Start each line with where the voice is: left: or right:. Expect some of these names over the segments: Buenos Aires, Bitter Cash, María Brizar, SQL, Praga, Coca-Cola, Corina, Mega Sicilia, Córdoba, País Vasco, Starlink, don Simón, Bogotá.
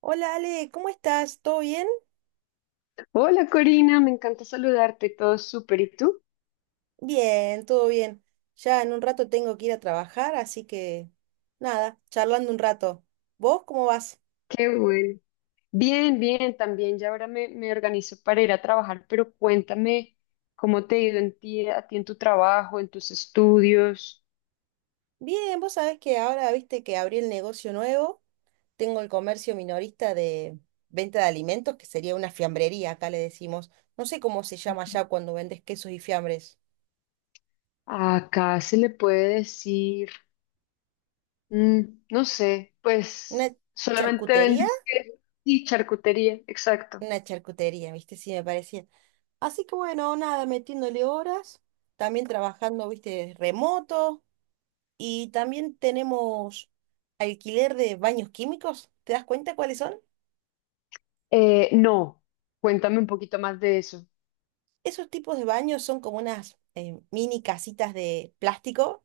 right: Hola Ale, ¿cómo estás? ¿Todo bien?
left: Hola Corina, me encanta saludarte, todo súper. ¿Y tú?
right: Bien, todo bien. Ya en un rato tengo que ir a trabajar, así que nada, charlando un rato. ¿Vos cómo vas?
left: Qué bueno. Bien, bien, también ya ahora me organizo para ir a trabajar, pero cuéntame cómo te ha ido a ti en tu trabajo, en tus estudios.
right: Bien, vos sabés que ahora viste que abrí el negocio nuevo, tengo el comercio minorista de venta de alimentos, que sería una fiambrería, acá le decimos. No sé cómo se llama ya cuando vendes quesos y fiambres.
left: Acá se le puede decir, mm, no sé,
right: ¿Una
left: pues solamente
right: charcutería?
left: vendes queso y charcutería, exacto.
right: Una charcutería, viste, sí me parecía. Así que bueno, nada, metiéndole horas, también trabajando, viste, remoto. Y también tenemos alquiler de baños químicos. ¿Te das cuenta cuáles son?
left: No, cuéntame un poquito más de eso.
right: Esos tipos de baños son como unas mini casitas de plástico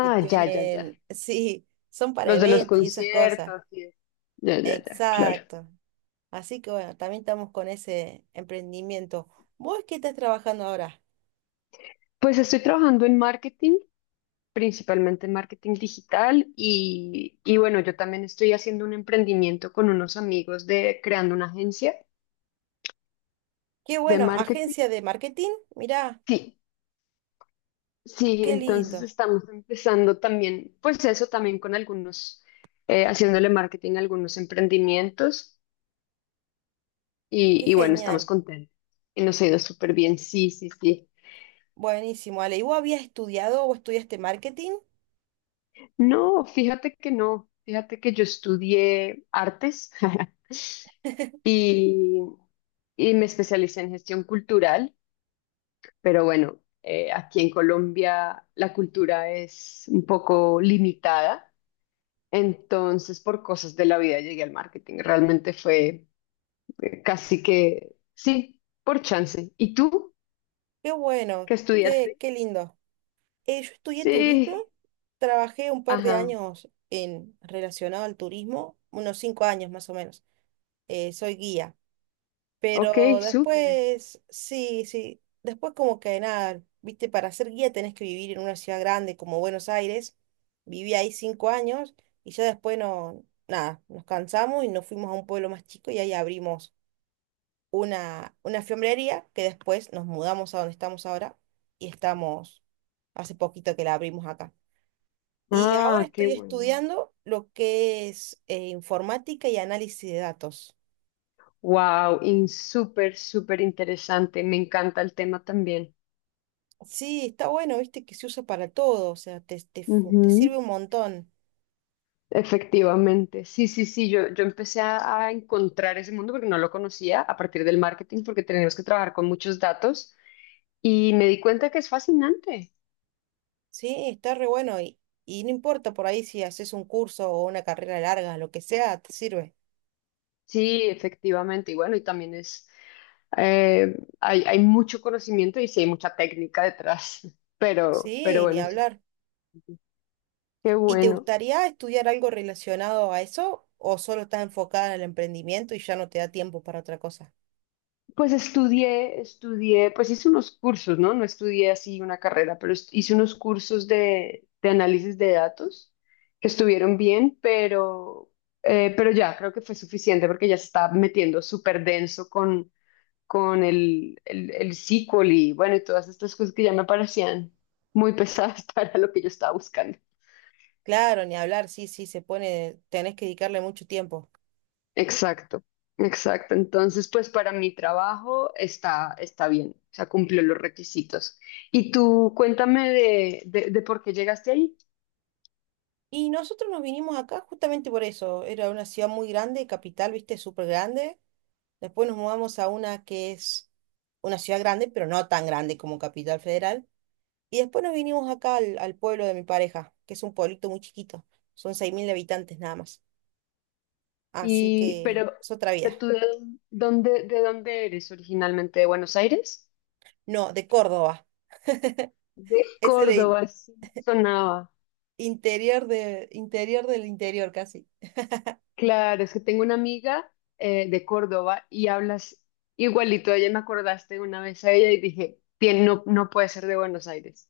right: que
left: ya, ya, ya.
right: tienen, sí, son para
left: Los de los
right: eventos y esas cosas.
left: conciertos, sí. Ya, ya, ya, claro.
right: Exacto. Así que bueno, también estamos con ese emprendimiento. ¿Vos qué estás trabajando ahora?
left: Pues estoy trabajando en marketing, principalmente en marketing digital y bueno, yo también estoy haciendo un emprendimiento con unos amigos de creando una agencia
right: Qué
left: de
right: bueno, agencia
left: marketing.
right: de marketing. Mirá,
left: Sí, sí,
right: qué
left: entonces
right: lindo,
left: estamos empezando también, pues eso también con algunos, haciéndole marketing a algunos emprendimientos
right: qué
left: y bueno, estamos
right: genial.
left: contentos y nos ha ido súper bien, sí, sí, sí.
right: Buenísimo, Ale. ¿Y vos habías estudiado o estudiaste marketing?
left: No, fíjate que no, fíjate que yo estudié artes. Y, y me especialicé en gestión cultural, pero bueno, aquí en Colombia la cultura es un poco limitada, entonces por cosas de la vida llegué al marketing. Realmente fue casi que, sí, por chance. ¿Y tú
right: Qué bueno,
left: qué
right: qué,
left: estudiaste?
right: qué lindo. Yo estudié turismo,
left: Sí,
right: trabajé un par de
left: ajá,
right: años en relacionado al turismo, unos 5 años más o menos. Soy guía,
left: ok,
right: pero
left: súper.
right: después, sí, sí, después como que nada, viste, para ser guía tenés que vivir en una ciudad grande como Buenos Aires. Viví ahí 5 años y ya después no, nada, nos cansamos y nos fuimos a un pueblo más chico y ahí abrimos una fiambrería que después nos mudamos a donde estamos ahora y estamos hace poquito que la abrimos acá. Y ahora
left: Ah, qué
right: estoy
left: bueno.
right: estudiando lo que es informática y análisis de datos.
left: Wow, súper, súper interesante. Me encanta el tema también.
right: Sí, está bueno, viste que se usa para todo, o sea, te sirve un montón.
left: Efectivamente, sí, sí, sí, yo empecé a encontrar ese mundo porque no lo conocía a partir del marketing porque tenemos que trabajar con muchos datos y me di cuenta que es fascinante.
right: Sí, está re bueno y no importa por ahí si haces un curso o una carrera larga, lo que sea, te sirve.
left: Sí, efectivamente, y bueno, y también es, hay mucho conocimiento y sí hay mucha técnica detrás, pero
right: Sí, ni
left: bueno, eso-
right: hablar.
left: qué
right: ¿Y te
left: bueno.
right: gustaría estudiar algo relacionado a eso o solo estás enfocada en el emprendimiento y ya no te da tiempo para otra cosa?
left: Pues estudié, estudié, pues hice unos cursos, ¿no? No estudié así una carrera, pero hice unos cursos de análisis de datos que estuvieron bien, pero ya creo que fue suficiente porque ya se estaba metiendo súper denso con el SQL y bueno, y todas estas cosas que ya me parecían muy pesadas para lo que yo estaba buscando.
right: Claro, ni hablar, sí, sí, se pone, tenés que dedicarle mucho tiempo.
left: Exacto, exacto. Entonces, pues para mi trabajo está, está bien, o sea, cumplió los requisitos. Y tú cuéntame de por qué llegaste ahí.
right: Y nosotros nos vinimos acá justamente por eso. Era una ciudad muy grande, capital, viste, súper grande. Después nos mudamos a una que es una ciudad grande, pero no tan grande como Capital Federal. Y después nos vinimos acá al pueblo de mi pareja, que es un pueblito muy chiquito. Son 6.000 habitantes nada más. Así
left: Y,
right: que es otra
left: pero
right: vida.
left: tú de dónde eres originalmente, ¿de Buenos Aires?
right: No, de Córdoba.
left: De
right: Es el
left: Córdoba, sí, sonaba.
right: interior, interior del interior casi.
left: Claro, es que tengo una amiga de Córdoba y hablas igualito. A ella me acordaste una vez a ella y dije, No, no puede ser de Buenos Aires".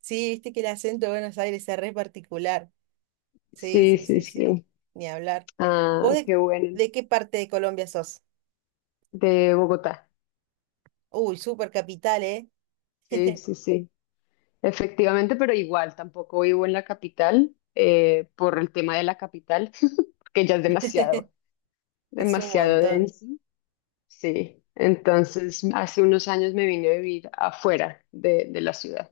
right: Sí, viste que el acento de Buenos Aires es re particular. Sí,
left: Sí,
right: sí,
left: sí,
right: sí, sí,
left: sí.
right: ni hablar. ¿Vos
left: Ah,
right: de,
left: qué bueno.
right: de qué parte de Colombia sos?
left: De Bogotá.
right: Uy, super capital, ¿eh?
left: Sí, sí, sí. Efectivamente, pero igual tampoco vivo en la capital por el tema de la capital, que ya es demasiado,
right: Es un
left: demasiado
right: montón.
left: denso. Sí. Entonces, hace unos años me vine a vivir afuera de la ciudad.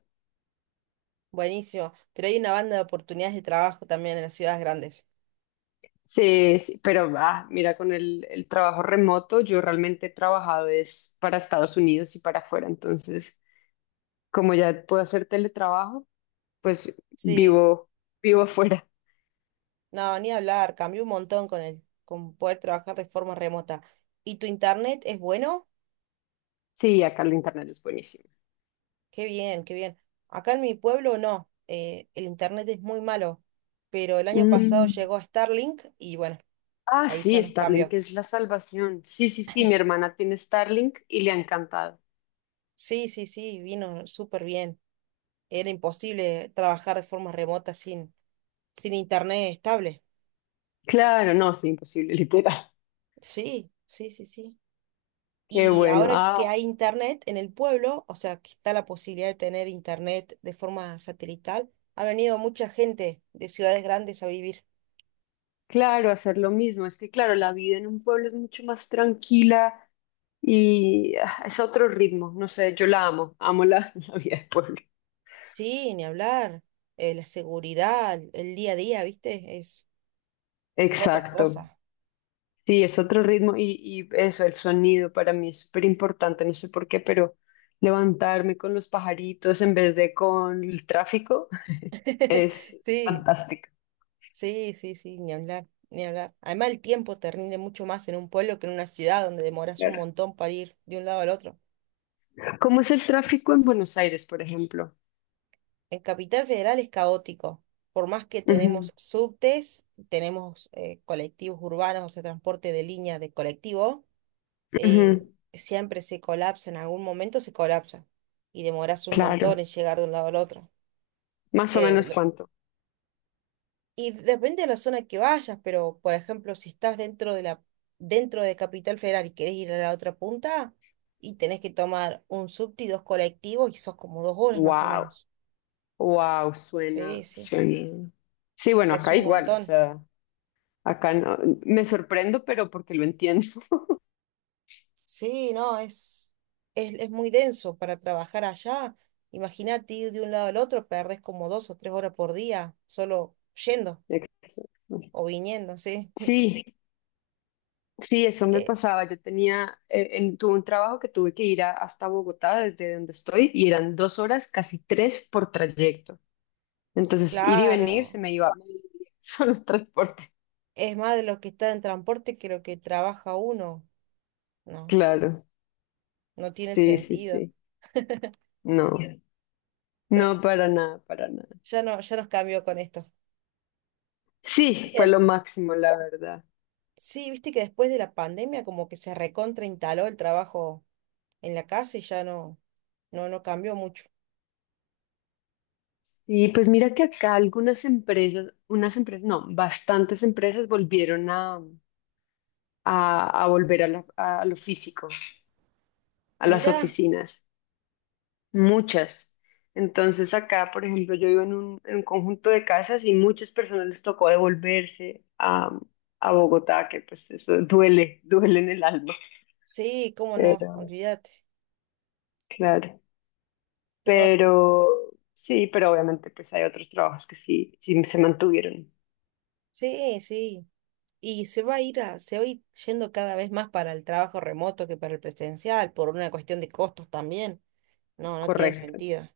right: Buenísimo. Pero hay una banda de oportunidades de trabajo también en las ciudades grandes.
left: Sí, sí, pero ah, mira, con el trabajo remoto, yo realmente he trabajado es para Estados Unidos y para afuera. Entonces, como ya puedo hacer teletrabajo, pues
right: Sí,
left: vivo afuera.
right: no, ni hablar. Cambió un montón con el, con poder trabajar de forma remota. ¿Y tu internet es bueno?
left: Sí, acá el internet es buenísimo.
right: Qué bien, qué bien. Acá en mi pueblo no. El internet es muy malo. Pero el año pasado
left: Mm.
right: llegó Starlink y bueno,
left: Ah,
right: ahí ya
left: sí,
right: nos
left: Starlink
right: cambió.
left: es la salvación. Sí, sí, sí, mi hermana tiene Starlink y le ha encantado.
right: Sí, sí, sí, vino súper bien. Era imposible trabajar de forma remota sin internet estable.
left: Claro, no, es imposible, literal.
right: Sí, sí, sí, sí.
left: Qué
right: Y
left: bueno.
right: ahora
left: Ah,
right: que hay internet en el pueblo, o sea, que está la posibilidad de tener internet de forma satelital, ha venido mucha gente de ciudades grandes a vivir.
left: claro, hacer lo mismo. Es que, claro, la vida en un pueblo es mucho más tranquila y ah, es otro ritmo. No sé, yo la amo, la vida del pueblo.
right: Sí, ni hablar. La seguridad, el día a día, ¿viste? Es otra
left: Exacto.
right: cosa.
left: Sí, es otro ritmo y eso, el sonido para mí es súper importante, no sé por qué, pero levantarme con los pajaritos en vez de con el tráfico es
right: Sí,
left: fantástico.
right: sí, sí, sí, ni hablar, ni hablar. Además, el tiempo te rinde mucho más en un pueblo que en una ciudad donde demoras un
left: Claro.
right: montón para ir de un lado al otro.
left: ¿Cómo es el tráfico en Buenos Aires, por ejemplo?
right: En Capital Federal es caótico. Por más que
left: Ujú,
right: tenemos subtes, tenemos colectivos urbanos, o sea, transporte de línea de colectivo, eh,
left: ujú,
right: siempre se colapsa, en algún momento se colapsa y demoras un montón
left: claro,
right: en llegar de un lado al otro.
left: más o
right: Eh,
left: menos
right: lo-
left: cuánto.
right: y depende de la zona que vayas, pero por ejemplo, si estás dentro de Capital Federal y querés ir a la otra punta y tenés que tomar un subte y dos colectivos y sos como 2 horas más o
left: Wow,
right: menos.
left: wow,
right: Sí,
left: suena,
right: sí,
left: suena. Sí, bueno,
right: es
left: acá
right: un
left: igual, o
right: montón.
left: sea, acá no, me sorprendo, pero porque lo entiendo.
right: Sí, no, es muy denso para trabajar allá. Imagínate ir de un lado al otro, perdés como 2 o 3 horas por día solo yendo
left: Exacto.
right: o viniendo, ¿sí?
left: Sí, sí, eso me
right: Eh,
left: pasaba. Yo tenía, tuve un trabajo que tuve que ir hasta Bogotá, desde donde estoy, y eran dos horas, casi tres por trayecto. Entonces, ir y venir se
right: claro,
left: me iba medio día solo en transporte.
right: es más de lo que está en transporte que lo que trabaja uno. No,
left: Claro,
right: no tiene
left: sí, sí,
right: sentido.
left: sí. No,
right: Pero
left: no, para nada, para nada.
right: ya no, ya nos cambió con esto. Viste
left: Sí,
right: que
left: fue
right: des-
left: lo máximo, la verdad.
right: Sí, viste que después de la pandemia como que se recontra instaló el trabajo en la casa y ya no cambió mucho.
left: Y pues mira que acá algunas empresas, unas empresas, no, bastantes empresas volvieron a volver a a lo físico, a las
right: Mirá,
left: oficinas. Muchas. Entonces acá, por ejemplo, yo vivo en un conjunto de casas y muchas personas les tocó devolverse a Bogotá, que pues eso duele, duele en el alma.
right: sí, cómo no,
left: Pero,
right: olvídate.
left: claro.
right: Pero bueno,
left: Pero sí, pero obviamente pues hay otros trabajos que sí, sí se mantuvieron.
right: sí, sí. Y se va a ir a, se va a ir yendo cada vez más para el trabajo remoto que para el presencial, por una cuestión de costos también. No, no tiene
left: Correcto.
right: sentido.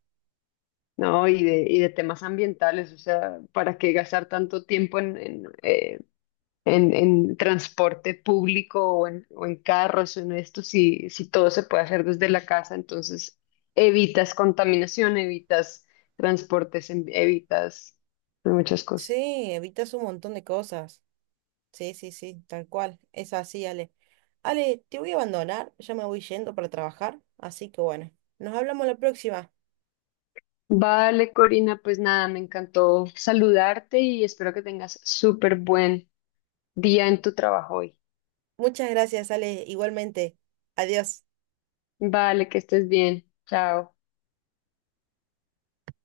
left: No, y de temas ambientales, o sea, ¿para qué gastar tanto tiempo en transporte público o en carros o en esto, si, si todo se puede hacer desde la casa, entonces evitas contaminación, evitas transportes, evitas muchas cosas.
right: Sí, evitas un montón de cosas. Sí, sí, sí, tal cual. Es así, Ale. Ale, te voy a abandonar, ya me voy yendo para trabajar, así que bueno, nos hablamos la próxima.
left: Vale, Corina, pues nada, me encantó saludarte y espero que tengas súper buen día en tu trabajo hoy.
right: Muchas gracias, Ale, igualmente. Adiós.
left: Vale, que estés bien. Chao.